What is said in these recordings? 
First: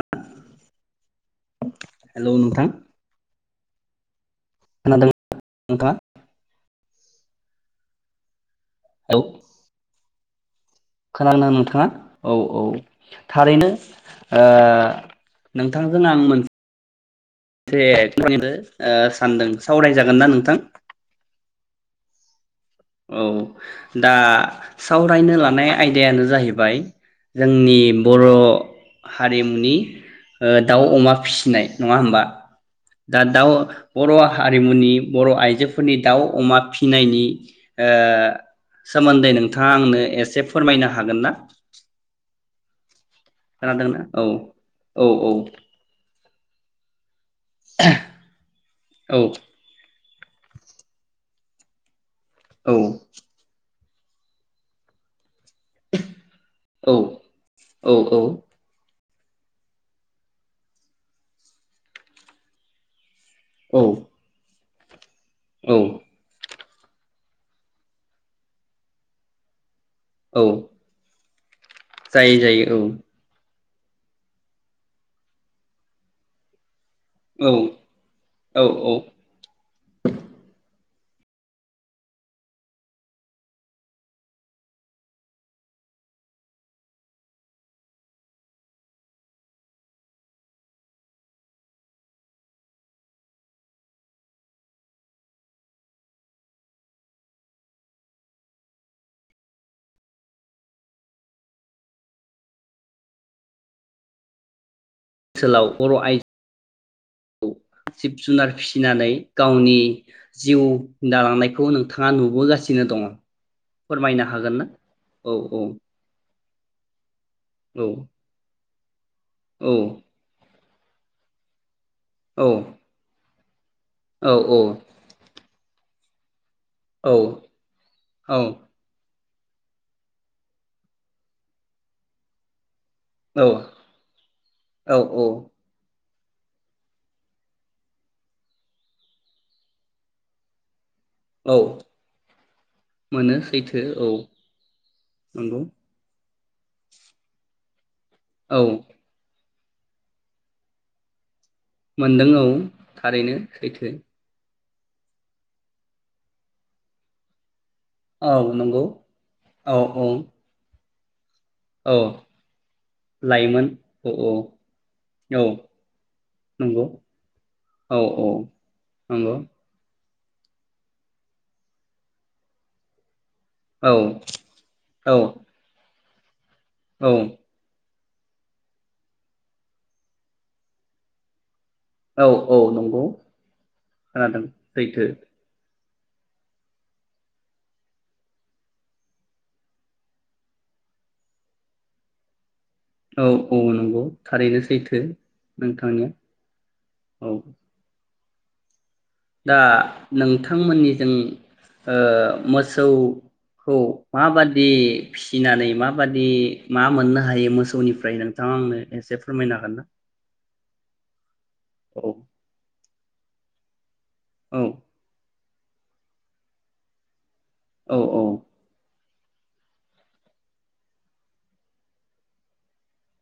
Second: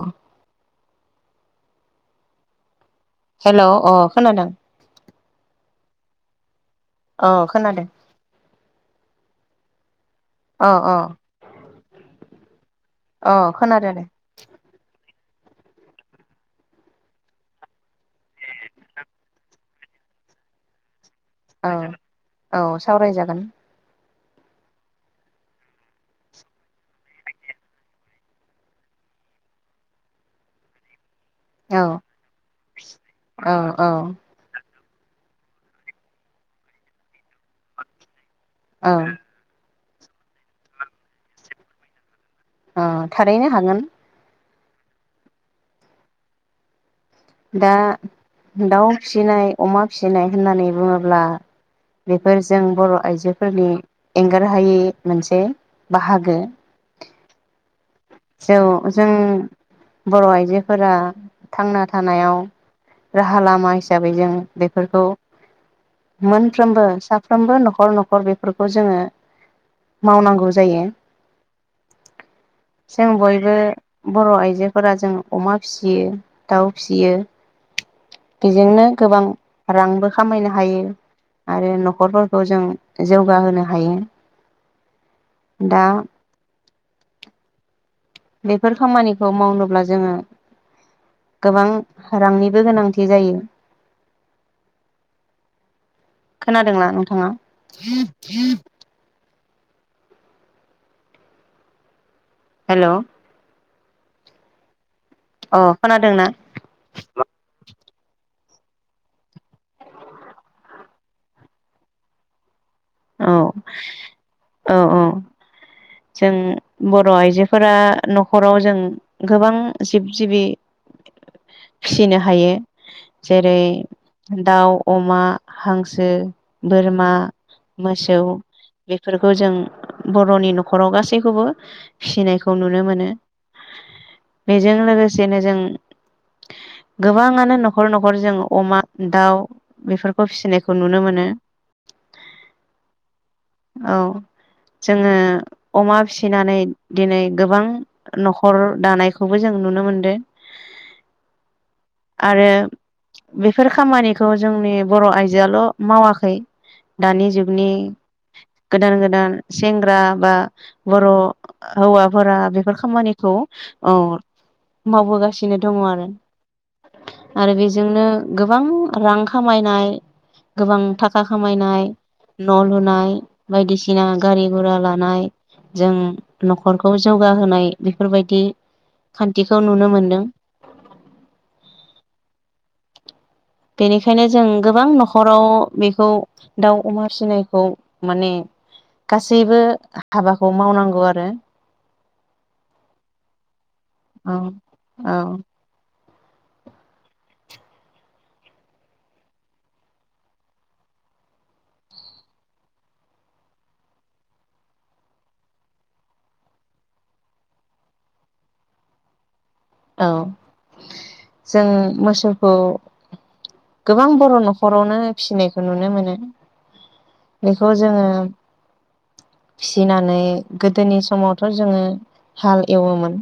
The [inaudible] [unintelligible] hell नोंथां। हेल अ खोनादों? [inaudible] [unintelligible] औ खोनादों। औ अ अ खोनादों नोंथाङा? औ औ अ थारैनो खोनादों दे अ नोंथांजों आं मोनसे [inaudible] [unintelligible] खनिनो सानदों सावरायजागोन ना नोंथां? औ औ औ सावरायजागोन। दा सावरायनो लानाय आयदायानो जाहैबाय जोंनि बर' हारिमुनि ओ दाउ, अमा फिनाय औ नङा होमबा? दा दाउ औ औ बर' हारिमुनि बर' आइजोफोरनि दाउ, अमा फिनायनि ओ औ सोमोन्दै नोंथाङा आंनो एसे फोरमायनो हागोन ना? अ। खोनादोंना? औ। औ औ। दा दाउ औ फिसिनाय अमा फिसिनाय होननानै बुङोब्ला बेफोर जों औ बर' आइजोफोरनि एंगारहायि मोनसे बाहागो। औ [inaudible] जों बर' आइजोफोरा थांना थानायाव राहा लामा औ हिसाबै जों बेफोरखौ औ। फ्रोमबो साफ्रोमबो न'खर न'खर बेफोरखौ जोङो औ मावनांगौ जायो। जायो जायो औ। जों बयबो बर' आइजोफोरा जों अमा फिसियो दाउ फिसियो औ बेजोंनो औ गोबां रांबो खामायनो हायो। आरो न'खरफोरखौ जों जौगाहोनो हायो। दा बेफोर खामानिखौ मावनोब्ला जोङो गोबां रांनिबो गोनांथि जायो। खोनादोंना नोंथाङा? हेलौ। ओनसोलाव बर' आइ खोनादोंना [unintelligible] खौ जिब जुनार फिसिनानै गावनि जिउ दालांनायखौ नोंथाङा नुबोगासि नो दङ औ फोरमायनो हागोन ना? औ औ। ब र' आइजोफोरा औ न'खराव जों गोबां जिब जिबि फिसिनो औ हायो । औ जेरै दाउ अमा हांस सो बोरमा औ मोसौ बे फोरफोरखौ जों बर'नि न'खराव गासैखौबो फिसिनायखौ नुनो मोन नो बेजों औ लोगोसेनो जों गोबाङानो न'खर न'खर जों अमा दाउ बेफोरखौ फिसिनायखौ नुनो मोन औ मोनो सैथो औ जोङो नंगौ अमा फिसिनानै दिनै गो बां न'खर औ दानायखौबो जों नुनो मोनदो। मोनदों औ आरो थारैनो बेफोर सैथो खामानिखौ जोंनि बर' आइजोआल' मावाखै दानि जुगनि औ नंगौ गोदान गोदान औ सेंग्रा औ बा बर' औ हौवाफोरा बेफोर खामानिखौ औ औ मावबोगासिनो दङ'आरो नंगौ आरो औ बेजोंनो औ गोबां रां नंगौ खामायनाय गोबां थाखा खामायनाय न' लुनाय औ बायदिसिना गारि गुरा औ लानाय जों न'खरखौ जौगाहोनाय बेफोरबायदि खान्थिखौ नुनो मोनदों। औ औ नोंगौ बेनिखायनो जों गोबां न'खराव बेखौ दाउ अमा फिसिनायखौ माने गासैबो हाबाखौ मावनांगौ आरो औ औ नों गौ औ थारैनो सैथो औ नोंथांनिया औ दा नोंथांमोननिजों ओ मोसौ खौ माबादि फिसिनानै माबादि मा मोननो हायो मोसौनिफ्राय नोंथाङा आंनो एसे फोरमायनो हागोन ना? औ जों औ मोसौखौ गोबां बर' औ न'खरावनो फिसिनायख नुनो मोनो। बेखौ औ जोङो औ फिसिनानै गोदोनि समावथ' जोङो हाल एवोमोन।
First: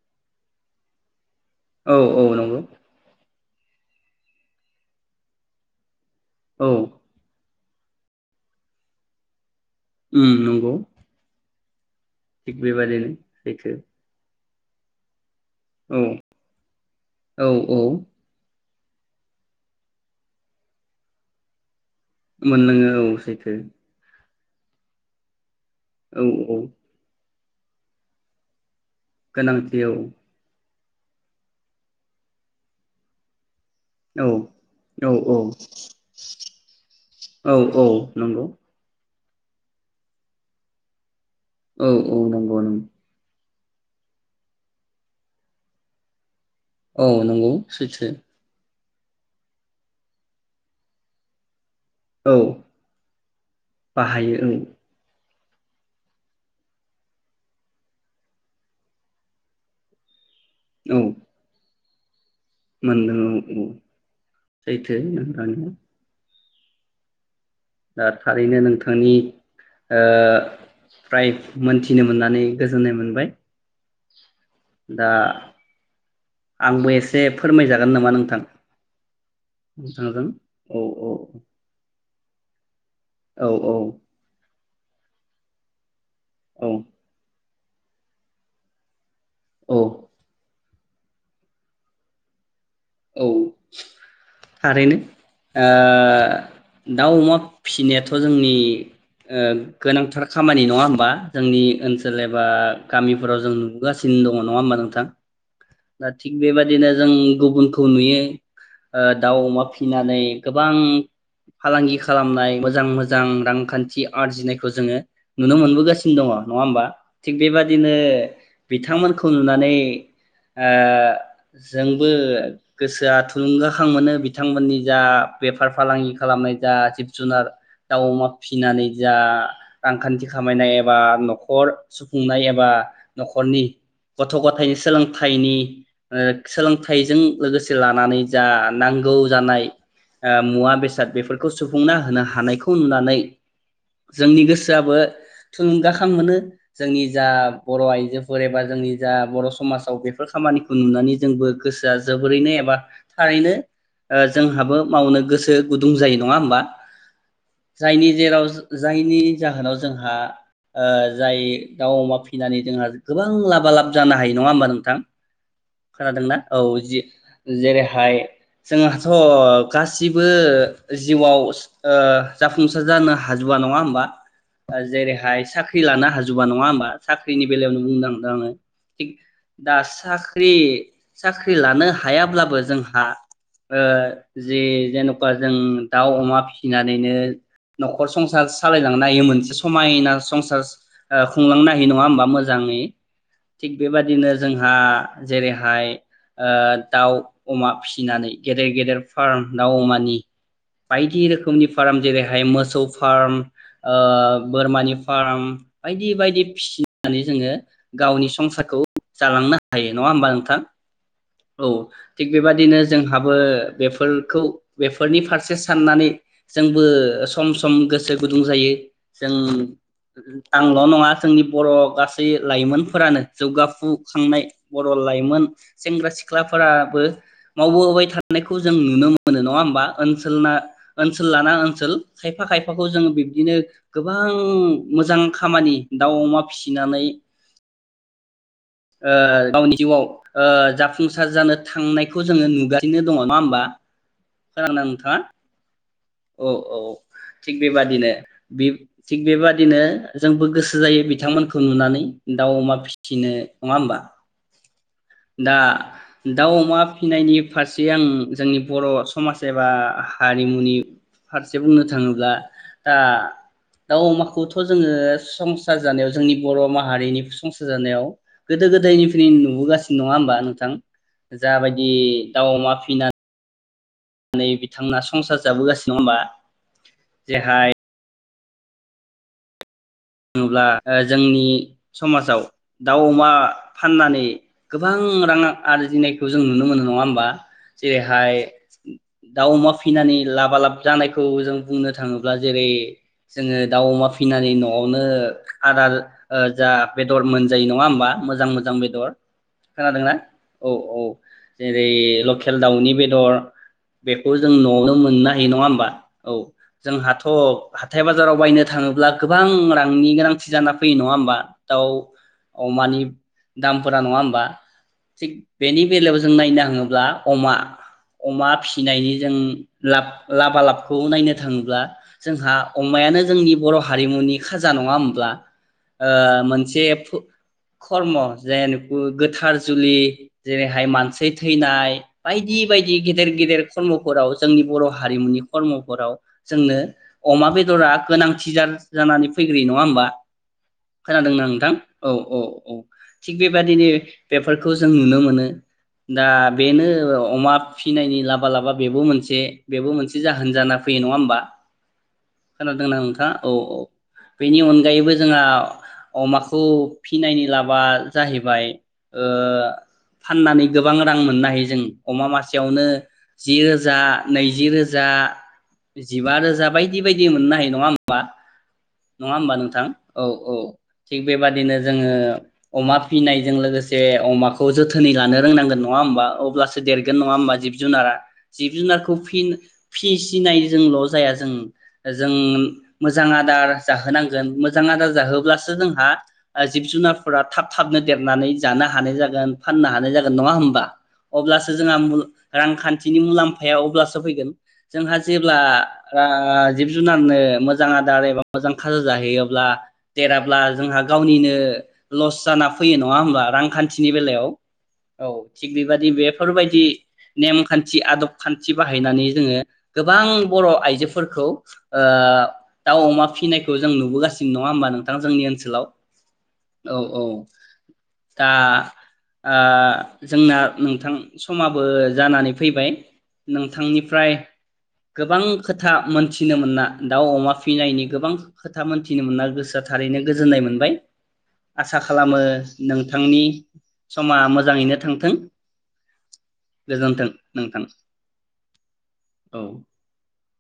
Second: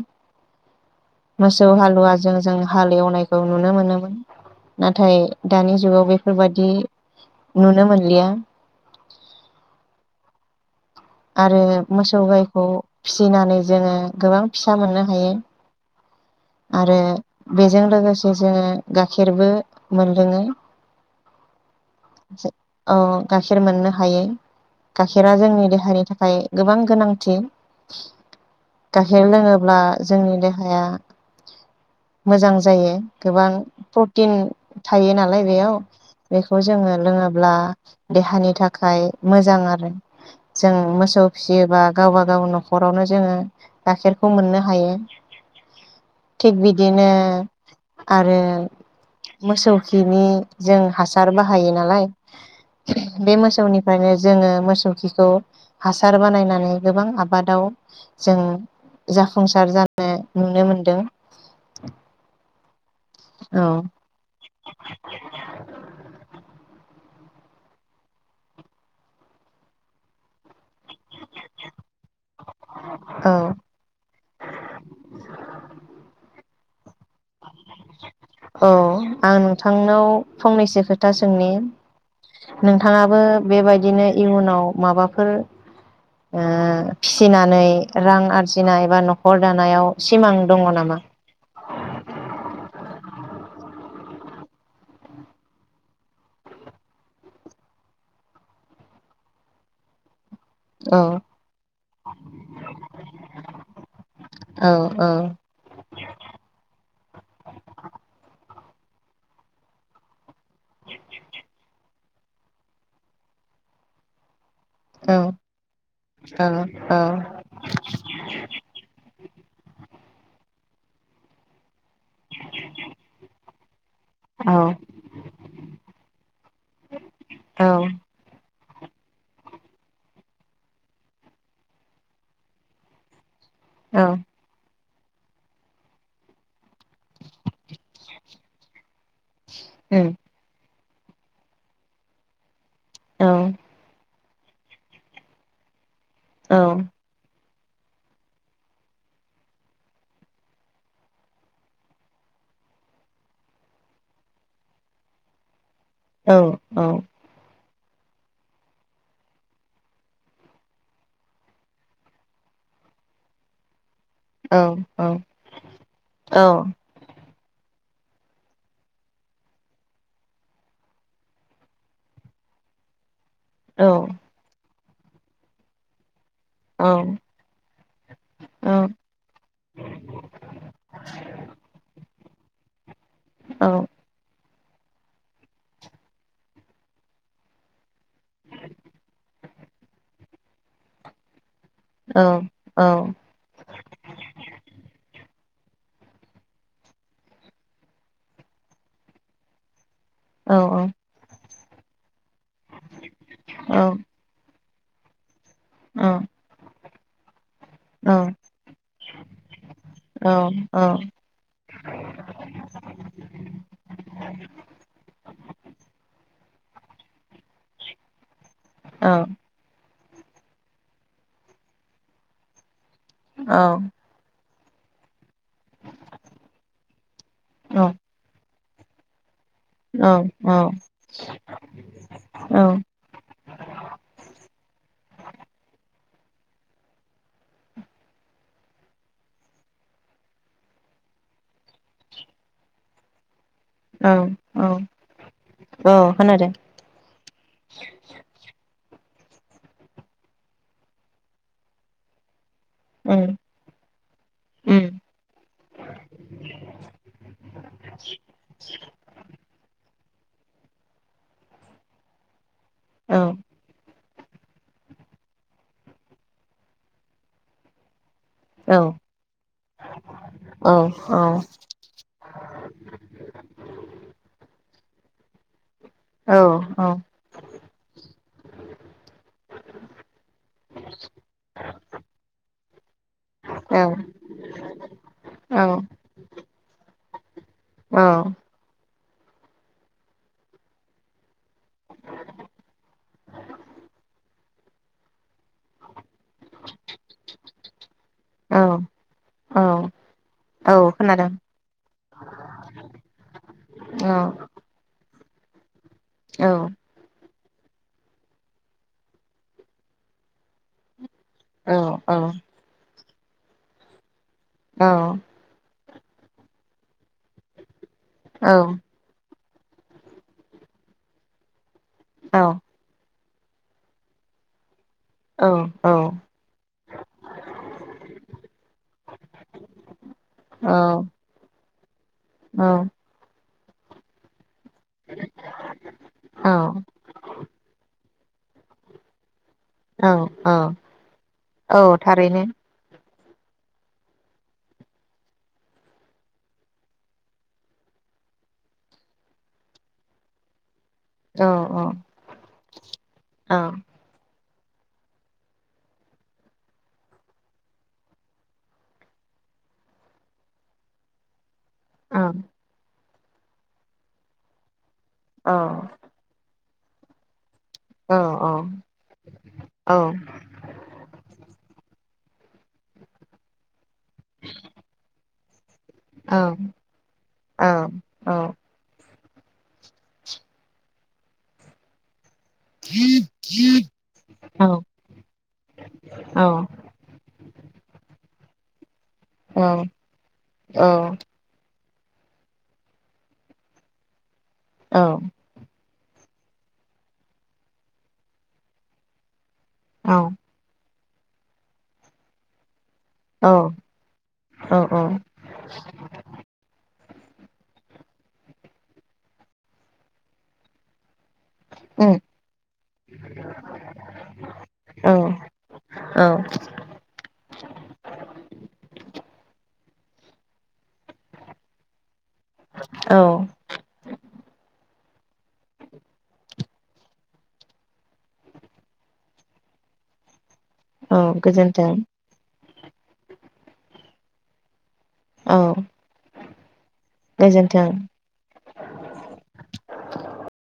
मोसौ औ हालुवाजों औ जों नंगौ हाल एवनाय खौ नुनो मोनोमोन। नाथाय दानि जुगाव बे फोरबायदि औ नुनो मोनलिया। उम नंगौ। आरो मोसौ थिग गाइखौ बेबादिनो फिसिनानै सैथो जोङो गोबां फिसा मोननो हायो। औ। आरो औ औ बेजों लोगोसे जोङो गाखेरबो मोनलोङो। मोनलोङो औ सैथो गाखेर मोननो हायो। गाखेरा जोंनि देहा देहानि औ थाखाय औ गोबां गोनांथि। [inaudible] गाखेर गोनांथि लोङोब्ला औ जोंनि देहाया मोजां जायो गोबां औ प्रटिन थायो औ नालाय बेयाव बेखौ जोङो लोङोब्ला औ औ नंगौ देहानि थाखाय मोजां आरो जों मोसौ फिसियोबा औ औ गावबा गाव नंगौ नंगौ न'खरावनो जोङो गाखेरखौ मोननो हायो। थिग बिदिनो औ नंगौ सैथो आरो मोसौ खिनि जों हासार बाहायो। नालाय औ बे मोसौनिफ्रायनो बाहायो जोङो औ मोसौ खिखौ हासार बानायनानै गोबां आबादाव जों जाफुंसार जानो नुनो मोनदों। औ [inaudible] मोनदों औ औ सैथो नोंथांनिया। दा थारैनो नोंथांनि ओ फ्राय मोनथिनो मोननानै गोजोननाय मोनबाय। औ दा आंबो एसे फोरमायजागोन नामा नोंथां औ आं नोंथांनाव नोंथांजों औ फंनैसो खोथा औ सोंनि नों नोंथाङाबो औ औ बेबायदिनो इयुनाव माबाफोर ओ औ फिसिनानै रां आरजिनाय बा न' खर औ दानायाव सिमां दङ नामा? [inaudible] औ थारैनो ओ दाव, अमा फिसिनायाथ' जोंनि ओ गोनांथार खामानि नङा औ होमबा जोंनि ओनसोल एबा गामिफोराव जों नुबोगासिनो दङ नङा औ होमबा नोंथां औ दा थिग बेबदिनो जों गुबुनखौ दिनो ओ दाउ अमा फिनानै गोबां फालांगि खालामनाय मोजां मोजां रांखान्थि आरजिनाय खो जोङो औ नुनो मोनबोगासिनो दङ औ नङा होमबा थिग बेबादिनो बिथांमोन खौ नुनानै ओ जोंबो गोसोया थुलुंगा खां मोनो औ बिथांमोननि जा बेफार फालांगि खालामनाय जा जिब जुनार औ दाउ अमा फि सिनानै जा रांखान्थि खामायनाय एबा न'खर सुफुंनाय एबा न' खरनि औ गथ' गथायनि सोलोंथाइनि ओ सोलोंथाइजों लोगोसे लानानै जा नां गौ जानाय उम ओ मुवा बे साद बेफोरखौ सुफुंना होनो हानायखौ फुननानै औ जोंनि गोसोआबो थुलुंगा खां मोनो औ जोंनि जा बर' आइजोफोर एबा जोंनि जा बर' समाजाव बेफोर खामानिखौ नुनानै जोंबो गोसोआ जोबोरैनो ए बा थारैनो ओ जोंहाबो मावनो गोसो गुदुं जायो औ नङा होमबा जायनि जेराव जायनि जाहोनाव जोंहा ओ जाय दाउ अमा फिसिनानै जोंहा गोबां लाबा लाब जानो हायो नङा औ होमबा नोंथां औ खोनादोंना औ जि जेरैहाय जोंहाथ' गासिबो जिउआव ओ जाफुंसार जानो हा हाजुबा नङा औ होमबा जेरैहाय साख्रि लानो हा जुबा नङा ओमबा साख्रिनि बेलायावनो बुंथांदों आङो औ थिग दा साख्रि साख्रि लानो हायाब्लाबो जों हा ओ औ जे जेन'का जों दाउ अमा फिसिनानैनो नख खर संसार सालायलांनो हायो मोनसे स समायना संसास ओ खुंलांनो हायो नङा औ ओमबा मोजाङै थिग बेबादिनो जोंहा जेरैहाय ओ दाउ अमा फिसिनानै गेदेर गेदेर फार्म दाउ अमानि बायदि रोखोमनिफ फार्म जेरैहा हाय मोसौ फार्म ओ बोरमानि फाराम बायदि बायदि फिसि नानै जोङो गावनि संसारखौ जालांनो हायो नङा ओमबा औ नोंथां? औ थिग बेबादिनो जोंहाबो बेफोरखौ बेफोरनि फारसे साननानै जोंबो सम सम गोसो गुदुं जायो जों आंल' नङा जोंनि बर' गासै लाइमोन फोरानो औ जौगाफु खांनाय बर' लाइमोन सेंग्रा सि ख्लाफोराबो औ मावबोबाय थानायख खौ जों नुनो मो मोनो नङा ओमबा औ ओनसोलना ओनसोल लाना ओनसोल खायफा औ खायफाखौ जोङो बिब्दिनो गोबां मोजां खामानि दाउ अमा फिसिनानै ओ गावनि जिउआव ओ जाफुंसार जानो थांनायखौ जोङो नुगासिनो दङ नङा ओमबा? औ औ खोनादोंना नोंथाङा औ औ खोनादों औ थिग बेबादिनो बिब थिग बेबादिनो जोंबो गोसो जायो बिथांमोनखौ नुनानै दाउ अमा उम फिसिनो नङा ओमबा? उम दा दाउ अमा फिनायनि फारसे आं जोंनि बर' समाज एबा हारिमुनि फारसे बुंनो थाङोब्ला दा औ दाउ अमाखौथ जोङो संसार जानायाव जोंनि बर माहारिनि संसार जानायाव गोदो औ गोदायनिफ्रायनो नुबोगासिनो नङा होमबा औ नोंथां जाबायदि दाउ अमा फिना नै बिथांमोना संसार जाबोगासिनो नङा औ होमबा जेरैहाय [inaudible] होनोब्ला ओ जोंनि समाजाव दाउ अमा औ फाननानै गोबां रां औ आरजिनायखौ जों नुनो मोनो नङा होमबा जेरैहाय दाउ अमा फिनानै लाबा लाब जानायखौ जों बुंनो थाङोब्ला जेरै जोङो दाउ अमा फिनानै न आवनो आदार ओ जा बेदर मोनजायो नङा होमबा मोजां मोजां बेदर खोनादोंना औ औ जेरै लकेल दाउनि बेदर औ औ बेखौ जों नआवनो मोननाय जायो नंङा होमबा औ जों हाथ अ हाथाय बाजाराव बायनो थांङोब्ला गो बां रांनि गोनांथि जाना फैयो नंङा होमबा दाउ औ औ अमानि दामफोरा नंङा होम बा औ थिग बेनि बेलायाव जों नायनो थांङोब्ला अमा अमा फिसिनायनि जों लाब लाबा लाबखौ नायनो थांङोब्ला जोंहा अमायानो जोंनि बर हारिमुनि खाजा नंङा नंङा होमब्ला ओ मोनसे खर्म जे गोथार जुलि जेरैहाय मानसि थैनाय बायदि बायदि गेदेर गेदेर [unintelligible] जोंनि बर हारिमुनि खर्मफोराव जोंनो अमा बेदरा गोनां [unintelligible] जानानै फैग्रोयो नंङा होमबा औ खोनादोंना नोंथां औ औ औ थिग बेबदिनो बेफोरखौ जों नुनो मोनो दा बेनो अमा फिनायनि लाबा लाबा बेबो मोनसे बेबो मोनसे जाहोन जाना फैयो नंङा होमबा औ औ खोनादों ना नोंथाङा औ अ बेनि अनगायैबो जोंहा अमाखौ फिनायनि लाबा जाहैबाय, ओ फाननानै गोबां रां मोननाय। जों औ अमा मासेयावनो। जि रोजा नैजि रोजा औ रोजा जिबा रोजा बायदि-बायदि मोननाय न होनबा औ औ नंङा होनबा नोंथां? औ-औ थिग बेबादिनो जोंङो आव अमा फिनायजों लोगोसे अमाखौ जोथोनै लानो रोंनांगोन नंङा होनबा? अब्लासो देरगोन नंङा? होमबा जिब जुनारा जिब जुनारखौ फि फिसिनायजोंल जाया जों। मोजां आदार जाहोनांगोन, मोजां आदार जाहोब्लासो जोंहा औ जिब जुनारफोरा थाब थाबनो देरनानै जानो हानाय जागोन। औ फाननो हानाय जागोन। नंङा औ होमबा? अब्लासो जोंहा रांखान्थिनि मुलाम्फाया अब्लासो फैगोन। औ जोंहा जेब्ला ओ जिब जुनारनो मोन मोजां आदार एबा मोजां खाजा जाहैयाव औ देराब्ला जोंहा गावनिनो लस जाना फैयो नङा होमब्ला औ रांखान्थिनि बेलायाव औ औ थिग बेबायदि बेफोरबायदि नेमखान्थि आदब खान्थि बाहायनानै जोङो, गोबां बर' आइजोफोरखौ ओ दाउ अमा फिसिनायखौ जों नुबोगासिनो नङा होमबा औ नोंथां? जोंनि ओनसोलाव औ औ दा। ओ जोंना नोंथां समाबो जानानै फैबाय औ नोंथांनिफ्राय गोबां खोथा मोनथिनो मोना दाउ अमा फिनायनि गोबां खोथा मोन्थिनो मोना गोसोआ थारैनो गोजोननाय मोनदों। बाय औ गोजोन्थों आसा खालामो नोंथांनि समा मोजाङैनो थांथों औ ।गोजोनथों नोंथां गोजोन्थों औ‌।